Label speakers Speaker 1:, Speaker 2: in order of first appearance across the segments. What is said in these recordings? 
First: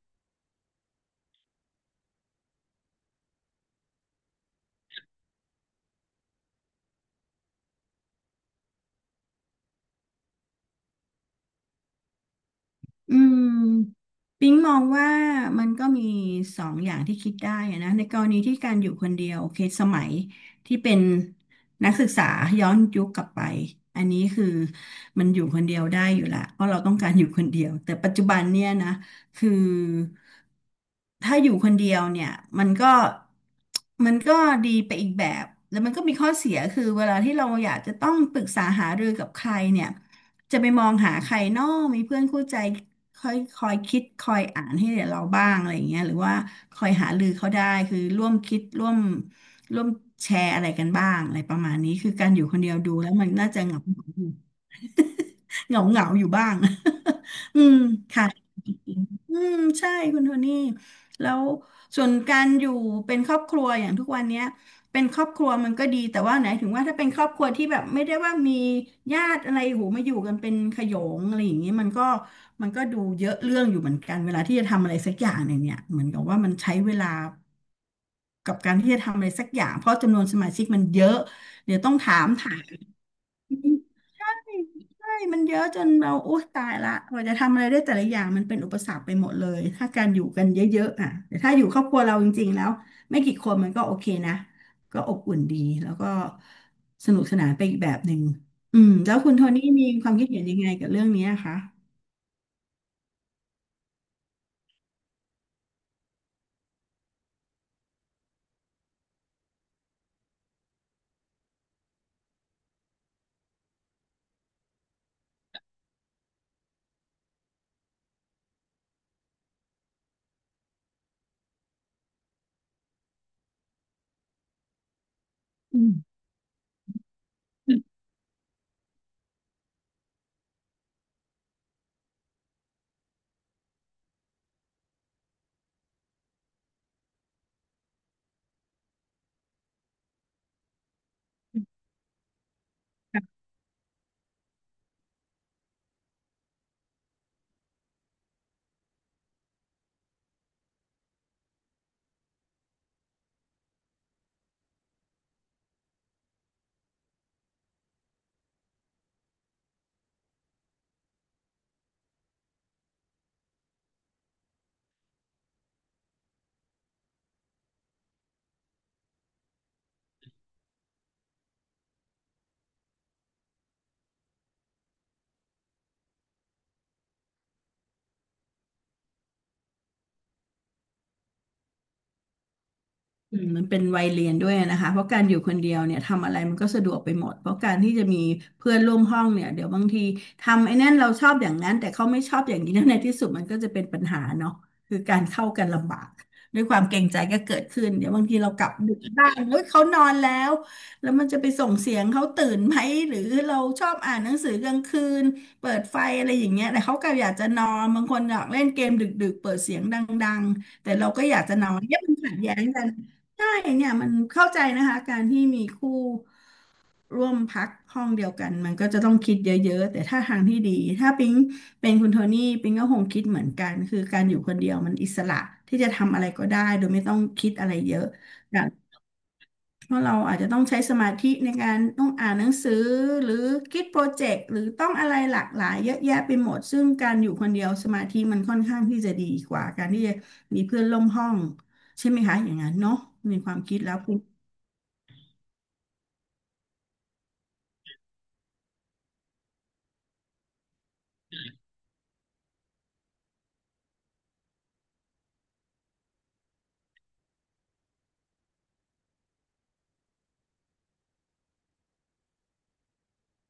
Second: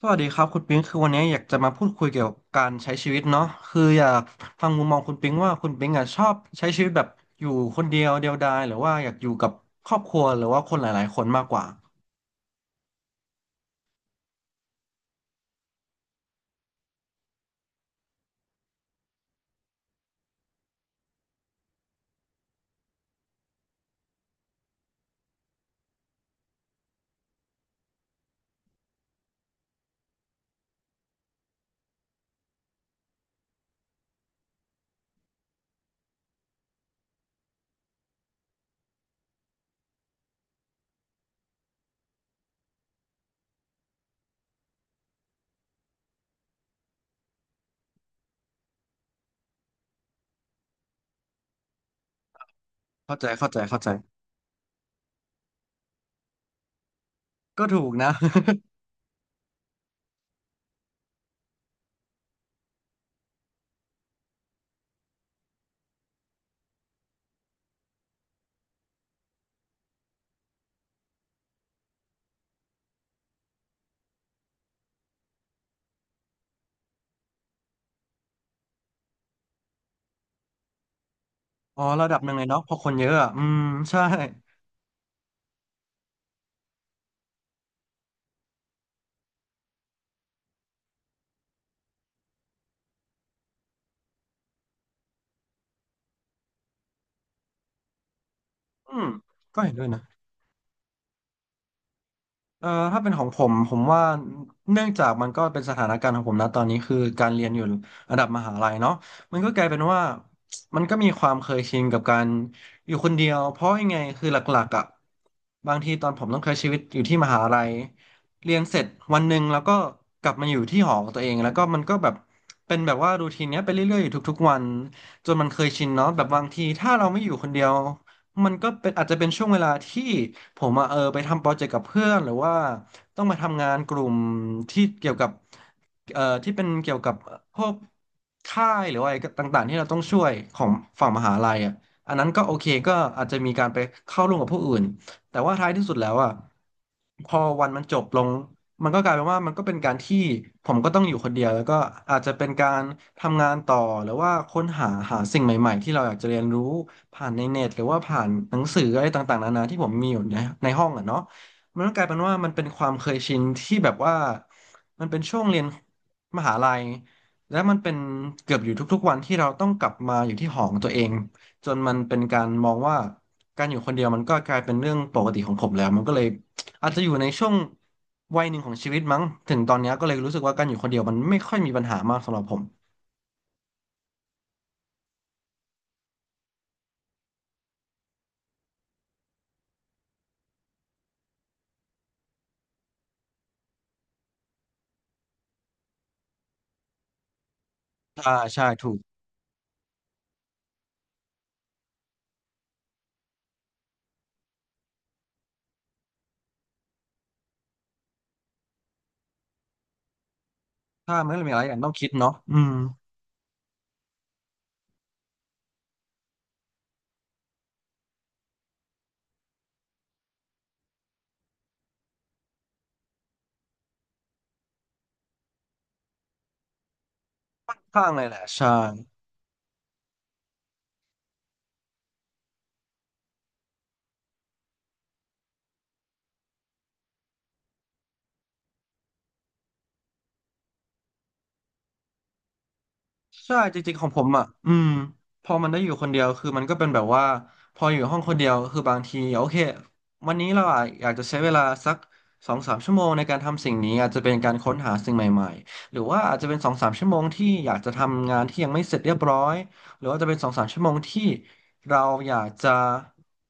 Speaker 1: สวัสดีครับคุณปิงคือวันนี้อยากจะมาพูดคุยเกี่ยวกับการใช้ชีวิตเนาะคืออยากฟังมุมมองคุณปิงว่าคุณปิงอ่ะชอบใช้ชีวิตแบบอยู่คนเดียวเดียวดายหรือว่าอยากอยู่กับครอบครัวหรือว่าคนหลายๆคนมากกว่า
Speaker 2: อืมปิ๊งมองว่ามันก็มีสองอย่างที่คิดได้อะนะในกรณีที่การอยู่คนเดียวโอเคสมัยที่เป็นนักศึกษาย้อนยุคกลับไปอันนี้คือมันอยู่คนเดียวได้อยู่ละเพราะเราต้องการอยู่คนเดียวแต่ปัจจุบันเนี่ยนะคือถ้าอยู่คนเดียวเนี่ยมันก็มันก็ดีไปอีกแบบแล้วมันก็มีข้อเสียคือเวลาที่เราอยากจะต้องปรึกษาหารือกับใครเนี่ย จะไปมองหาใครเนอกมีเพื่อนคู่ใจคอยคิดคอยอ่านให้เราบ้างอะไรอย่างเงี้ยหรือว่าคอยหารือเขาได้คือร่วมคิดร่วมแชร์อะไรกันบ้างอะไรประมาณนี้คือการอยู่คนเดียวดูแล้ว
Speaker 1: เข้าใจ
Speaker 2: มันน่า
Speaker 1: เข้าใจ
Speaker 2: จะเห
Speaker 1: เข้า
Speaker 2: งา
Speaker 1: ใจ
Speaker 2: เหงา เหงาอยู่บ้าง อื
Speaker 1: ก็
Speaker 2: ม
Speaker 1: ถูกนะ
Speaker 2: ค่ะอืมใช่คุณโทนี่แล้วส่วนการอยู่เป็นครอบครัวอย่างทุกวันเนี้ย เป็นครอบครัวมันก็ดีแต่ว่าไหนถึงว่าถ้าเป็นครอบครัวที่แบบไม่ได้ว่ามีญาติอะไรหูมาอยู่กันเป็นขโยงอะไรอย่างนี้มันก็ดูเยอะเรื่องอยู่เหมือนกันเวลาที่จะทำอะไรสักอย่างหนึ่งเนี่ยเหมือนกับว่ามันใช้เวลากับการที่จะทำอะไรสักอย่างเพราะจำนวนสมาชิกมันเยอะเดี๋ ย
Speaker 1: อ๋
Speaker 2: ว
Speaker 1: อ
Speaker 2: ต้อง
Speaker 1: ระ
Speaker 2: ถา
Speaker 1: ดับห
Speaker 2: ม
Speaker 1: นึ่งเลย
Speaker 2: ถา
Speaker 1: เนาะเพอคนเยอะอะอืม
Speaker 2: ม
Speaker 1: ใช่
Speaker 2: ใช่ มันเยอะจนเราโอ๊ยตายละกว่าจะทำอะไรได้แต่ละอย่าง มันเป็นอุปสรรคไปหมดเลย ถ้าการอยู่กันเยอะๆอ่ะแต่ถ้าอยู่ครอบครัวเราจริงๆแล้วไม่กี่คนมันก็โอเคนะ ก็อบอุ่นดีแล้วก็สนุกสนานไปอีกแบบหนึ่งอืม
Speaker 1: อืม
Speaker 2: แล้วคุณโท
Speaker 1: ก็
Speaker 2: นี่
Speaker 1: เห็นด้
Speaker 2: มี
Speaker 1: วยนะ
Speaker 2: ความคิดเห็นยังไงกับเรื่องนี้อะคะ
Speaker 1: ถ้าเป็นของผมผมว่าเนื่องจากมันก็เป็นสถานการณ์ของผมนะตอนนี้คือการเรียนอยู่ระดับมหาลัยเนาะมันก็กลายเป็นว่ามันก็มีความเคยชินกับการอยู่คนเดียวเพราะยังไงคือหลักๆอ่ะบางทีตอนผมต้องใช้ชีวิตอยู่ที่มหาลัยเรียนเสร็จวันหนึ่งแล้วก็กลับมาอยู่ที่หอของตัวเองแล้วก็มันก็แบบเป็นแบบว่ารูทีนเนี้ยไปเรื่อยๆอยู่ทุกๆวันจนมันเคย
Speaker 2: อื
Speaker 1: ชินเนาะ
Speaker 2: ม
Speaker 1: แบบบางทีถ้าเราไม่อยู่คนเดียว มันก็เป็นอาจจะเป็นช่วงเวลาที่ผมอะไปทำโปรเจกต์กับเพื่อนหรือว่าต้องมาทำงานกลุ่มที่เกี่ยวกับที่เป็นเกี่ยวกับพวกค่ายหรือว่าอะไรต่างๆที่เราต้องช่วยของฝั่งมหาลัยอ่ะอันนั้นก็โอเคก็อาจจะมีการไปเข้าร่วมกับผู้อื่นแต่ว่าท้ายที่สุดแล้วอ่ะพอวันมันจบลงมันก็กลายเป็นว่ามันก็เป็นการที่ผมก็ต้องอยู่คนเดียวแล้วก็อาจจะเป็นการทำงานต่อหรือว่าค้นหาสิ่งใหม่ๆที่เราอยากจะเรียนรู้ ผ่านในเน็ตหรือว่าผ่านหนังสืออะไรต่างๆนานาที่ผมมีอยู่ในห้องอ่ะเนาะมันก็กลายเป็นว่ามันเป็นความเคยชินที่แบบว่ามันเป็นช่วงเรียนมหาลัยและมันเป็นเกือบอยู่ทุกๆวันที่เราต้องกลับมาอยู่ที่หอของตัวเองจนมันเป็นการมองว่าการอยู่คนเดียวมันก็กลายเป็นเรื่องปกติของผมแล้วมันก็เลยอาจจะอยู่ในช่วงวัยหนึ่งของชีวิตมั้งถึงตอนเนี้ยก็เลยรู้สึกว่าการอยู่คนเดียวมันไม่ค่อยมีปัญหามากสำหรับผม
Speaker 2: อืมมันเป็นวัยเรียนด้วยนะคะเพราะการอยู่คนเดียวเนี่ยทำอะไรมันก็สะดวกไปหมดเพราะการที่จะมีเพื่อนร่วมห้องเนี่ยเดี๋ยวบางทีทำไอ้นั่นเราชอบอย่างนั้นแต่เขาไม่ชอบอย่างนี้แล้วในที่สุดมันก็จะเป็นปัญหาเนาะคือการเข้ากันลำบากด้วยความเกรงใจก็เกิดขึ้นเดี๋ยวบาง
Speaker 1: อ่า
Speaker 2: ทีเราก
Speaker 1: ใช่
Speaker 2: ลับ
Speaker 1: ถู
Speaker 2: ดึ
Speaker 1: ก
Speaker 2: กบ้างเฮ้ยเขานอนแล้วแล้วมันจะไปส่งเสียงเขาตื่นไหมหรือเราชอบอ่านหนังสือกลางคืนเปิดไฟอะไรอย่างเงี้ยแต่เขาก็อยากจะนอนบางคนอยากเล่นเกมดึกๆเปิดเสียงดังๆแต่เรา
Speaker 1: ถ้า
Speaker 2: ก็
Speaker 1: มั
Speaker 2: อ
Speaker 1: น
Speaker 2: ยา
Speaker 1: ก็
Speaker 2: ก
Speaker 1: มี
Speaker 2: จะ
Speaker 1: อะไร
Speaker 2: นอ
Speaker 1: อย่า
Speaker 2: น
Speaker 1: งต้อง
Speaker 2: เนี่ย
Speaker 1: คิด
Speaker 2: มัน
Speaker 1: เนาะ
Speaker 2: ขัดแย้
Speaker 1: อื
Speaker 2: ง
Speaker 1: ม
Speaker 2: กัน ใช่เนี่ยมันเข้าใจนะคะการที่มีคู่ร่วมพักห้องเดียวกันมันก็จะต้องคิดเยอะๆแต่ถ้าทางที่ดีถ้าปิ๊งเป็นคุณโทนี่ปิ๊งก็คงคิดเหมือนกันคือการอยู่คนเดียวมันอิสระที่จะทำอะไรก็ได้โดยไม่ต้องคิดอะไรเยอะ
Speaker 1: ข้างเลยแหละ
Speaker 2: อย่าง
Speaker 1: ใช่
Speaker 2: เพราะเราอาจจะต้องใช้สมาธิในการต้องอ่านหนังสือหรือคิดโปรเจกต์หรือต้องอะไรหลากหลายเยอะแยะไปหมดซึ่งการอยู่คนเดียวสมาธิมันค่อนข้างที่จะดีกว่าการที่จะมีเพื่อนร่วมห้องใช่ไหมคะอย่างนั้นเนาะในค
Speaker 1: ใช่
Speaker 2: วามคิ
Speaker 1: จ
Speaker 2: ดแล้
Speaker 1: ริง
Speaker 2: ว
Speaker 1: ๆของ
Speaker 2: ปิ๊
Speaker 1: ผ
Speaker 2: ง
Speaker 1: มอ่ะอืมพอมันได้อยู่คนเดียวคือมันก็เป็นแบบว่าพออยู่ห้องคนเดียวคือบางทีโอเควันนี้เราอะอยากจะใช้เวลาสักสองสามชั่วโมงในการทำสิ่งนี้อาจจะเป็นการค้นหาสิ่งใหม่ๆหรือว่าอาจจะเป็นสองสามชั่วโมงที่อยากจะทำงานที่ยังไม่เสร็จเรียบร้อยหรือว่าจะเป็นสองสามชั่วโมงที่เราอยากจะ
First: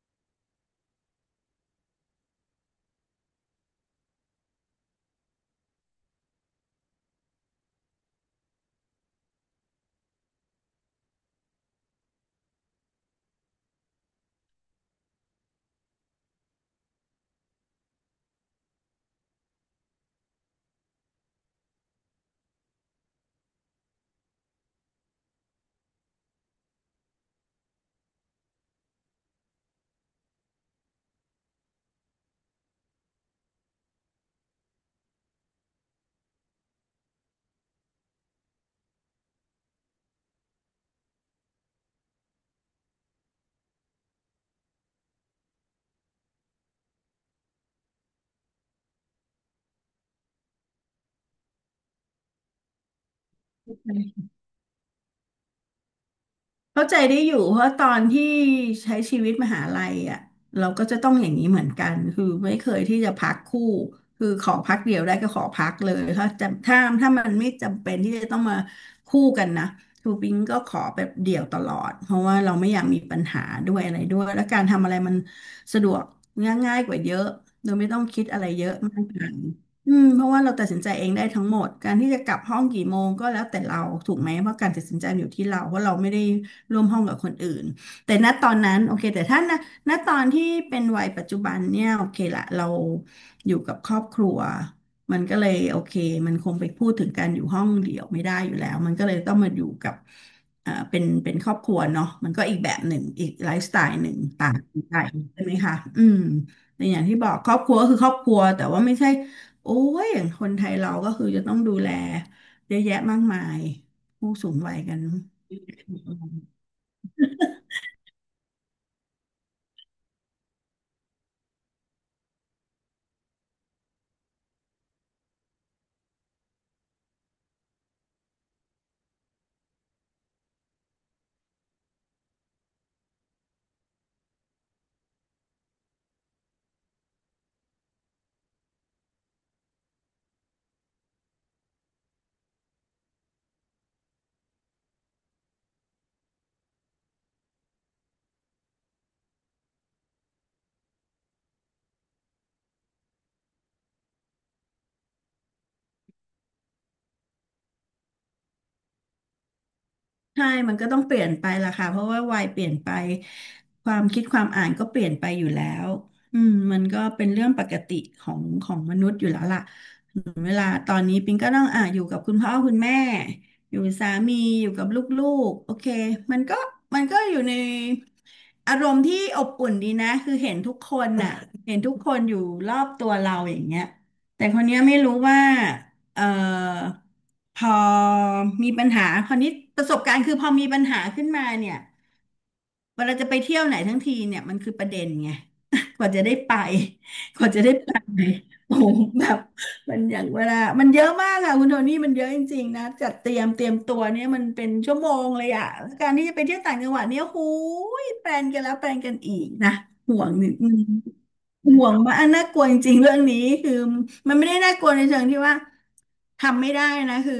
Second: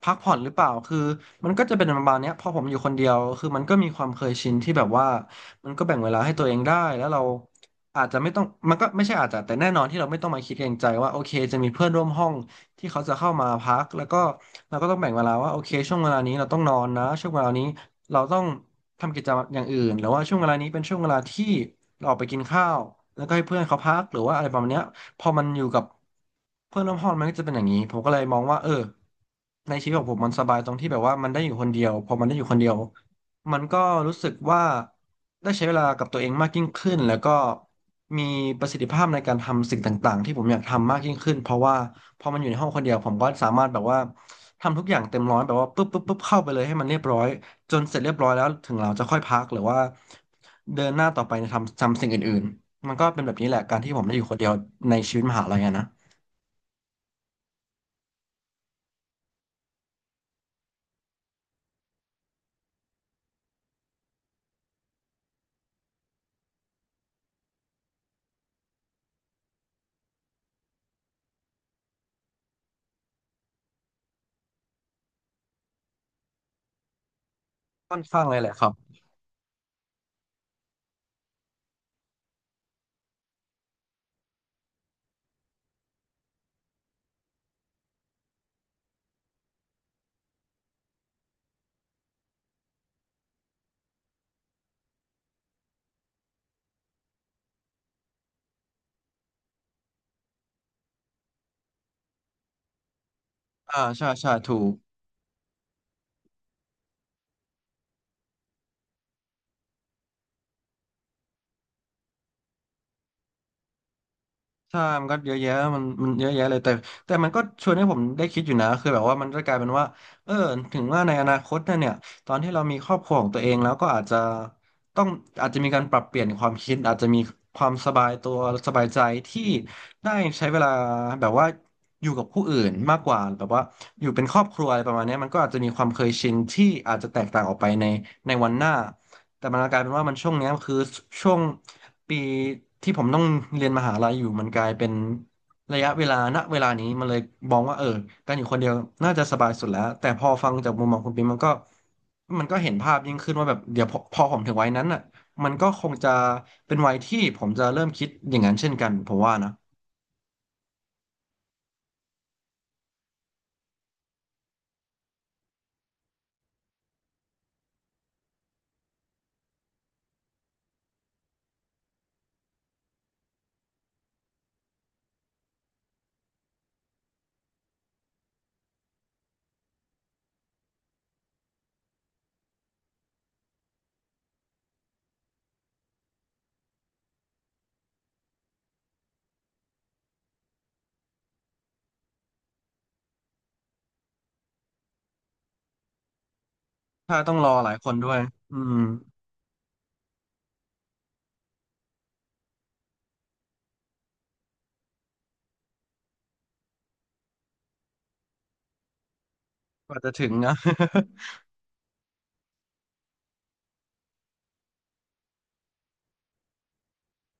Speaker 1: พักผ่อนหรือเปล่าคือมันก็จะเป็นประมาณเนี้ยพอผมอยู่คนเดียวคือมันก็มีความเคยชินที่แบบว่า มันก็แบ่งเวลาให้ตัวเองได้ แล้วเราอาจจะไม่ต้องมันก็ไม่ใช่อาจจะแต่แน่นอนที่เราไม่ต้องมาคิดเกรงใจว่าโอเคจะมีเพื่อนร่วมห้องที่เขาจะเข้ามาพักแล้วก็เราก็ต้องแบ่งเวลาว่าโอเคช่วงเวลานี้เราต้องนอนนะ ช่วงเวลานี้เราต้องทำกิจกรรมอย่างอื่นหรือว่าช่วงเวลานี้เป็นช่วงเวลาที่เราออกไปกินข้าวแล้วก็ให้เพื่อนเขาพักหรือว่าอะไรประมาณเนี้ยพอมันอยู่กับเพื่อนร่วมห้องมันก็จะเป็นอย่างนี้ผมก็เลยมองว่าเออในชีวิตของผมมันสบายตรงที่แบบว่ามันได้อยู่คนเดียวพอมันได้อยู่คนเดียวมันก็รู้สึกว่า ได้ใช้เวลากับตัวเองมากยิ่งขึ้นแล้วก็มีประสิทธิภาพในการทำสิ่งต่างๆที่ผมอยากทำมากยิ่งขึ้นเพราะว่าพอมันอยู่ในห้องคนเดียวผมก็สามารถแบบว่าทำทุกอย่างเต็มร้อยแบบว่าปุ๊บปุ๊บปุ๊บเข้าไปเลยให้มันเรียบร้อยจนเสร็จเรียบร้อยแล้วถึงเราจะค่อยพักหรือว่าเดินหน้าต่อไปในทำสิ่งอื่นๆมันก็เป็นแบบนี้แหละการที่ผมได้อยู่คนเดียวในชีวิตมหาลัยอะนะ
Speaker 2: เข้าใจได้อยู่เพราะตอนที่ใช้ชีวิตมหาลัยอ่ะเราก็จะต้องอย่างนี้เหมือนกันคือไม่เคยที่จะพักคู่คือขอพักเดียวได้ก็ขอพักเลยถ้าจะถ้ามันไม่จำเป็นที่จะต้องมาคู่กันนะคือปิงก็ขอแบบเดี่ยวตลอดเพราะว่าเราไม่อยากมีปัญหาด้วยอะไรด้วยแล้วการทำอะไรมันสะดวกง่ายๆกว่าเยอะโดยไม่
Speaker 1: ค่
Speaker 2: ต้
Speaker 1: อ
Speaker 2: อ
Speaker 1: น
Speaker 2: งคิ
Speaker 1: ข้าง
Speaker 2: ด
Speaker 1: เล
Speaker 2: อะ
Speaker 1: ย
Speaker 2: ไร
Speaker 1: แหละค
Speaker 2: เย
Speaker 1: รับ
Speaker 2: อะมากมายอืมเพราะว่าเราตัดสินใจเองได้ทั้งหมดการที่จะกลับห้องกี่โมงก็แล้วแต่เราถูกไหมเพราะการตัดสินใจอยู่ที่เราเพราะเราไม่ได้ ร่วมห้องกับคนอื่นแต่ณตอนนั้นโอเคแต่ถ้าณตอนที่เป็นวัยปัจจุบันเนี่ยโอเคละเราอยู่กับครอบครัวมันก็เลยโอเคมันคงไปพูดถึงการอยู่ห้องเดี่ยวไม่ได้อยู่แล้วมันก็เลยต้องมาอยู่กับเป็นครอบครัวเนาะมันก็อีกแบบหนึ่งอีกไลฟ์สไต
Speaker 1: อ่า
Speaker 2: ล์ห
Speaker 1: ใช่
Speaker 2: นึ่ง
Speaker 1: ใช่
Speaker 2: ต่า
Speaker 1: ถู
Speaker 2: ง
Speaker 1: ก
Speaker 2: กันใช่ไหมคะอืมแต่อย่างที่บอกครอบครัวก็คือครอบครัวแต่ว่าไม่ใช่โอ้ยอย่างคนไทยเราก็คือจะต้องดูแลเยอะแยะมากมายผู้สูงวัย
Speaker 1: ใช่
Speaker 2: กัน
Speaker 1: มันก็เยอะแยะมันเยอะแยะเลยแต่มันก็ชวนให้ผมได้คิดอยู่นะคือแบบว่ามันจะกลายเป็นว่าเออถึงว่าในอนาคตนะเนี่ยตอนที่เรามีครอบครัวของตัวเองแล้วก็อาจจะต้องอาจจะมีการปรับเปลี่ยนความคิดอาจจะมีความสบายตัว สบายใจที่ได้ใช้เวลาแบบว่าอยู่กับผู้อื่นมากกว่าแบบว่า อยู่เป็นครอบครัวอะไรประมาณเนี้ยมันก็อาจจะมีความเคยชินที่อาจจะแตกต่างออกไปในในวันหน้า แต่มันกลายเป็นว่ามันช่วงเนี้ยคือช่วงปีที่ผมต้องเรียนมหาลัยอยู่มันกลายเป็นระยะเวลาณเวลานี้มันเลยมองว่าการอยู่คนเดียวน่าจะสบายสุดแล้วแต่พอฟังจากมุมมองคุณปิ๊มมันก็มันก็เห็นภาพยิ่งขึ้นว่าแบบเดี๋ยวพอผมถึงวัยนั้นอ่ะมันก็คงจะเป็นวัยที่ผมจะเริ่มคิดอย่างนั้นเช่นกันผมว่านะ
Speaker 2: ใช่มันก็ต้องเปลี่ยนไปล่ะค่ะเพราะว่าวัยเปลี่ยนไปความคิดความอ่านก็เปลี่ยนไปอยู่แล้วอืมมันก็เป็นเรื่องปกติของมนุษย์อยู่แล้วล่ะเวลาตอนนี้ปิงก็ต้องอ่ะอยู่กับคุณพ่อคุณแม่อยู่กับสามีอยู่กับลูกๆโอเคมันก็มันก็อยู่ในอารมณ์ที่อบอุ่นดีนะคือเห็นทุกคนน่ะเห็นทุกคนอยู่รอบตัวเราอย่างเงี้ยแต่คนเนี้ยไม่รู้ว่า เอ่อพอมีปัญหาคราวนี้ประสบการณ์คือพอมีปัญหาขึ้นมาเนี่ยเวลาจะไปเที่ยวไหนทั้งทีเนี่ยมันคือประเด็นไง กว่าจะได้ไป
Speaker 1: ถ้าต้อง
Speaker 2: ก
Speaker 1: รอ
Speaker 2: ว่าจะ
Speaker 1: ห
Speaker 2: ได้
Speaker 1: ลายค
Speaker 2: ไป
Speaker 1: นด้วยอืม
Speaker 2: โอ้โหแบบมันอย่างเวลามันเยอะมากค่ะคุณโทนี่มันเยอะจริงๆนะจัดเตรียมตัวเนี่ยมันเป็นชั่วโมงเลยอะแล้วการที่จะไปเที่ยวต่างจังหวัดเนี่ยหูยแปลนกันแล้วแปลนกันอีกนะ
Speaker 1: กว่าจะ
Speaker 2: ห่ว
Speaker 1: ถึ
Speaker 2: ง
Speaker 1: ง
Speaker 2: นิ
Speaker 1: นะ
Speaker 2: ดนึงห่วงมากอันน่ากลัวจริงๆเรื่องนี้คือมันไม่ได้น่ากลัวในเชิงที่ว่า ทำไม่ได้นะคือ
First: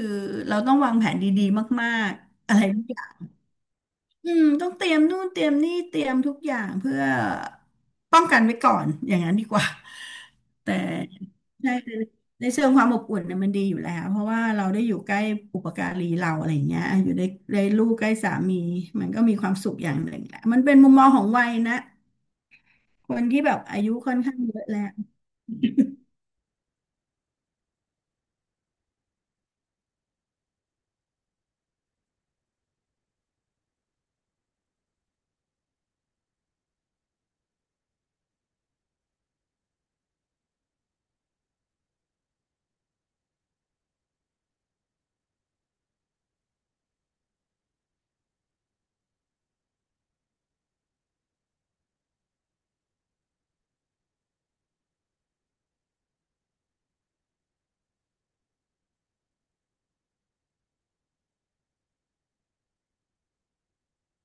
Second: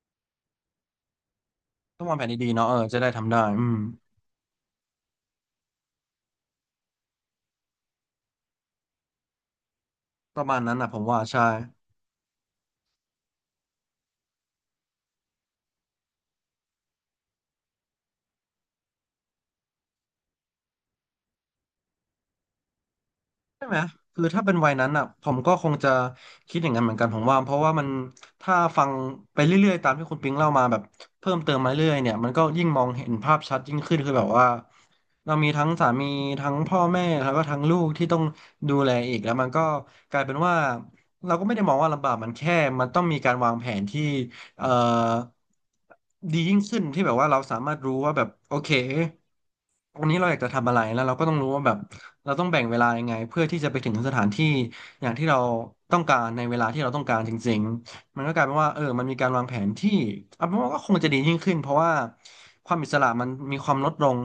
Speaker 2: เราต้องวางแผนดีๆมา
Speaker 1: ต้อง
Speaker 2: ก
Speaker 1: วางแผน
Speaker 2: ๆ
Speaker 1: ดี
Speaker 2: อะ
Speaker 1: ๆ
Speaker 2: ไร
Speaker 1: เนาะ เออ
Speaker 2: ทุกอ
Speaker 1: จะ
Speaker 2: ย่า
Speaker 1: ได้
Speaker 2: ง
Speaker 1: ทำได้อืม
Speaker 2: อืมต้องเตรียมนู่นเตรียมนี่เตรียมทุกอย่างเพื่อป้องกันไว้ก่อนอย่างนั้นดีกว่า
Speaker 1: ประมาณ
Speaker 2: แต่
Speaker 1: นั้นนะผมว่าใช่
Speaker 2: ใช่แต่ในเชิงความอบอุ่นเนี่ยมันดีอยู่แล้วเพราะว่าเราได้อยู่ใกล้อุปการีเราอะไรอย่างเงี้ยอยู่ในลูกใกล้สามีมันก็มีความสุขอย่างหนึ่งแหละมันเป็นมุมมองของวัยนะคนที่แบบ
Speaker 1: ใช่ไหม
Speaker 2: อายุค่อน
Speaker 1: คือ
Speaker 2: ข้าง
Speaker 1: ถ้าเป็
Speaker 2: เย
Speaker 1: น
Speaker 2: อะ
Speaker 1: วัย
Speaker 2: แล้ว
Speaker 1: นั้นอ่ะผมก็คงจะคิดอย่างนั้นเหมือนกันผมว่าเพราะว่ามันถ้าฟังไปเรื่อยๆตามที่คุณปิงเล่ามาแบบเพิ่มเติมมาเรื่อยๆเนี่ยมันก็ยิ่งมองเห็นภาพชัดยิ่งขึ้นคือแบบว่าเรามีทั้งสามีทั้งพ่อแม่แล้วก็ทั้งลูกที่ต้องดูแลอีกแล้วมันก็กลายเป็นว่าเราก็ไม่ได้มองว่าลำบากมันแค่มันต้องมีการวางแผนที่ เอ่อดียิ่งขึ้นที่แบบว่าเราสามารถรู้ว่าแบบโอเควันนี้เราอยากจะทำอะไรแล้วเราก็ต้องรู้ว่าแบบเราต้องแบ่งเวลายังไงเพื่อที่จะไปถึงสถานที่อย่างที่เราต้องการในเวลาที่เราต้องการจริงๆมันก็กลายเป็นว่ามันมีการวางแผนที่เอาเป็นว่าก็คงจะดียิ่งขึ้นเพราะว่าความอิสระมันมีความลดลง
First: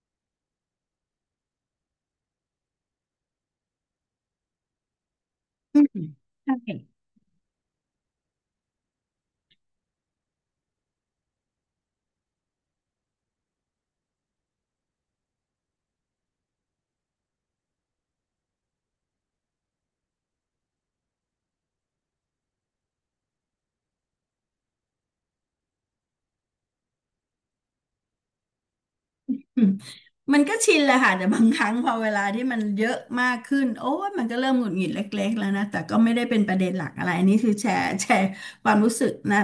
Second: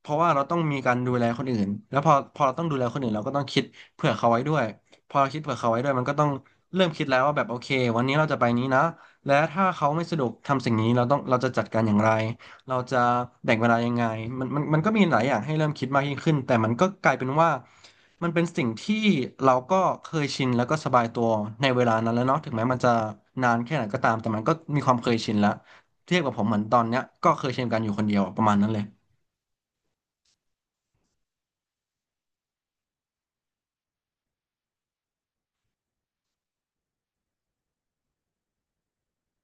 Speaker 1: เพราะว่าเราต้องมีการดูแลคนอื่นแล้วพอเราต้องดูแลคนอื่นเราก็ต้องคิดเผื่อเขาไว้ด้วยพอเราคิดเผื่อเขาไว้
Speaker 2: อื
Speaker 1: ด้วยมั
Speaker 2: ม
Speaker 1: นก็ต้อง
Speaker 2: ใช
Speaker 1: เริ่ม
Speaker 2: ่
Speaker 1: คิดแล้วว่าแบบโอเควันนี้เราจะไปนี้นะ และถ้าเขาไม่สะดวกทำสิ่งนี้เราต้องเราจะจัดการอย่างไรเราจะแบ่งเวลายังไงมันก็มีหลายอย่างให้เริ่มคิดมากยิ่งขึ้นแต่มันก็กลายเป็นว่ามันเป็นสิ่งที่เราก็เคยชินแล้วก็สบายตัวในเวลานั้นแล้วเนาะถึงแม้มันจะนานแค่ไหนก็ตามแต่มันก็มีความเคยชินแล้วเทียบกับผมเหมือนตอนเนี้ยก็เคยชินกันอยู่คนเดียวประมาณนั้นเลย
Speaker 2: มันก็ชินแหละค่ะแต่บางครั้งพอเวลาที่มันเยอะมากขึ้นโอ้ยมันก็เริ่มหงุดหงิดเล็กๆแล้วนะแต่ก็ไม่ได้เป็นประเด็นหลักอะไรอันนี้คือแชร์ความรู้สึกนะ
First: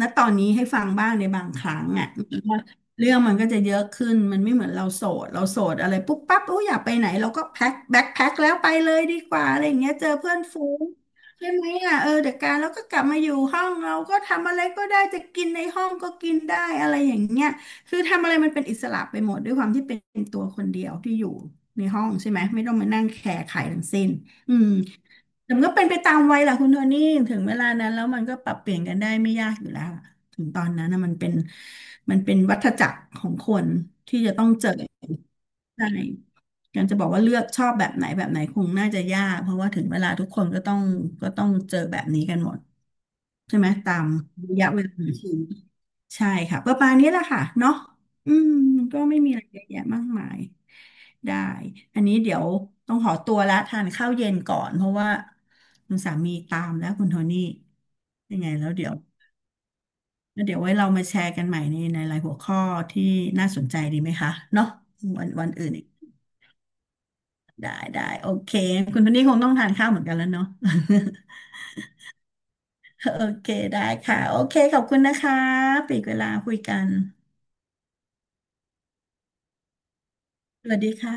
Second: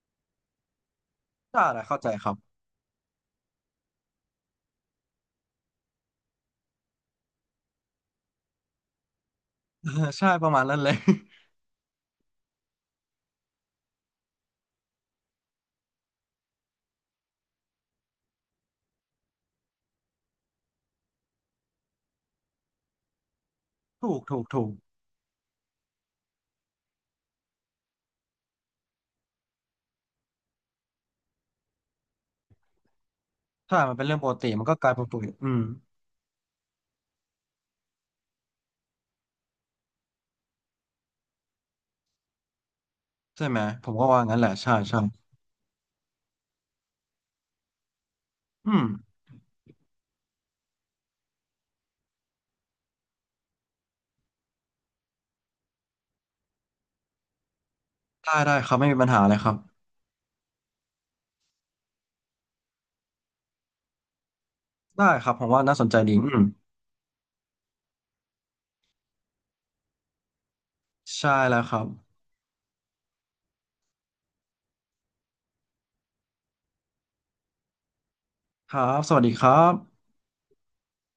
Speaker 2: ณตอนนี้ให้ฟังบ้างในบางค
Speaker 1: ใช่
Speaker 2: รั้
Speaker 1: และ
Speaker 2: ง
Speaker 1: เข้าใจ
Speaker 2: อ่ะ
Speaker 1: ครับ
Speaker 2: ว่าเรื่องมันก็จะเยอะขึ้นมันไม่เหมือนเราโสดอะไรปุ๊บปั๊บโอ้ยอยากไปไหนเราก็แพ็คแบ็คแพ็คแล้วไปเลยดีกว่าอะไรอย่าง
Speaker 1: เอ
Speaker 2: เงี้
Speaker 1: อ
Speaker 2: ยเจอ
Speaker 1: ใช่
Speaker 2: เพื่อน
Speaker 1: ประมา
Speaker 2: ฝู
Speaker 1: ณนั้น
Speaker 2: ง
Speaker 1: เลย
Speaker 2: ใช่ไหมอ่ะเออเดี๋ยวการแล้วก็กลับมาอยู่ห้องเราก็ทำอะไรก็ได้จะกินในห้องก็กินได้อะไรอย่างเงี้ย คือทำอะไรมันเป็นอิสระไปหมดด้วยความที่เป็นตัวคนเดียวที่อยู่ในห้องใช่ไหมไม่ต้องมานั่งแคร์ใครทั้งสิ้น
Speaker 1: ถูกถูก
Speaker 2: อื
Speaker 1: ถู
Speaker 2: ม
Speaker 1: ก
Speaker 2: แต่มันก็เป็นไปตามวัยแหละคุณโทนี่ถึงเวลานั้นแล้วมันก็ปรับเปลี่ยนกันได้ไม่ยากอยู่แล้วล่ะถึงตอนนั้นนะมันเป็นวัฏจักรของคน
Speaker 1: ใช่มันเป็นเรื่อ
Speaker 2: ที่
Speaker 1: งป
Speaker 2: จะ
Speaker 1: ก
Speaker 2: ต้อ
Speaker 1: ติ
Speaker 2: ง
Speaker 1: มัน
Speaker 2: เจอ
Speaker 1: ก็กลายเป็นปกติอืม
Speaker 2: ใช่การจะบอกว่าเลือกชอบแบบไหนแบบไหนคงน่าจะยากเพราะว่าถึงเวลาทุกคนก็ต้องเจอแบบนี้กันหมด
Speaker 1: ใช่ไห
Speaker 2: ใช่
Speaker 1: ม
Speaker 2: ไหม
Speaker 1: ผ
Speaker 2: ตา
Speaker 1: มก็
Speaker 2: ม
Speaker 1: ว่างั้นแหละ
Speaker 2: ระยะ
Speaker 1: ใช่
Speaker 2: เวลา
Speaker 1: ใช่
Speaker 2: ของชีวิต ใช่ค่ะประมาณนี้แหละค่ะเนาะอืม
Speaker 1: อืม
Speaker 2: ก็ไม่มีอะไรเยอะแยะมากมายได้อันนี้เดี๋ยวต้องขอตัวละทานข้าวเย็นก่อนเพราะว่าคุณสามีตามแล้วคุณโทนี่
Speaker 1: ได้
Speaker 2: ยังไง
Speaker 1: ได้
Speaker 2: แล้
Speaker 1: ค
Speaker 2: ว
Speaker 1: รับ
Speaker 2: เดี๋
Speaker 1: ไม่
Speaker 2: ยว
Speaker 1: มีปัญหาเลยครับ
Speaker 2: แล้วเดี๋ยวไว้เรามาแชร์กันใหม่ในรายหัวข้อที่น่าสนใจดีไหมคะเนาะ
Speaker 1: ได้
Speaker 2: วั
Speaker 1: ค
Speaker 2: น
Speaker 1: รับผ
Speaker 2: วั
Speaker 1: ม
Speaker 2: น
Speaker 1: ว่า
Speaker 2: อื่น
Speaker 1: น่าส
Speaker 2: อีก
Speaker 1: นใจดีอืม
Speaker 2: ได้ได้โอเคคุณโทนี่คงต้องทานข้าวเหมือนกันแล้วเนาะ
Speaker 1: ใช่แล้วครับ
Speaker 2: โอเคได้ค่ะโอเคขอบคุณนะคะปีกเวลาคุยกัน
Speaker 1: ครับสวัสดีครับ
Speaker 2: สวัสดีค่ะ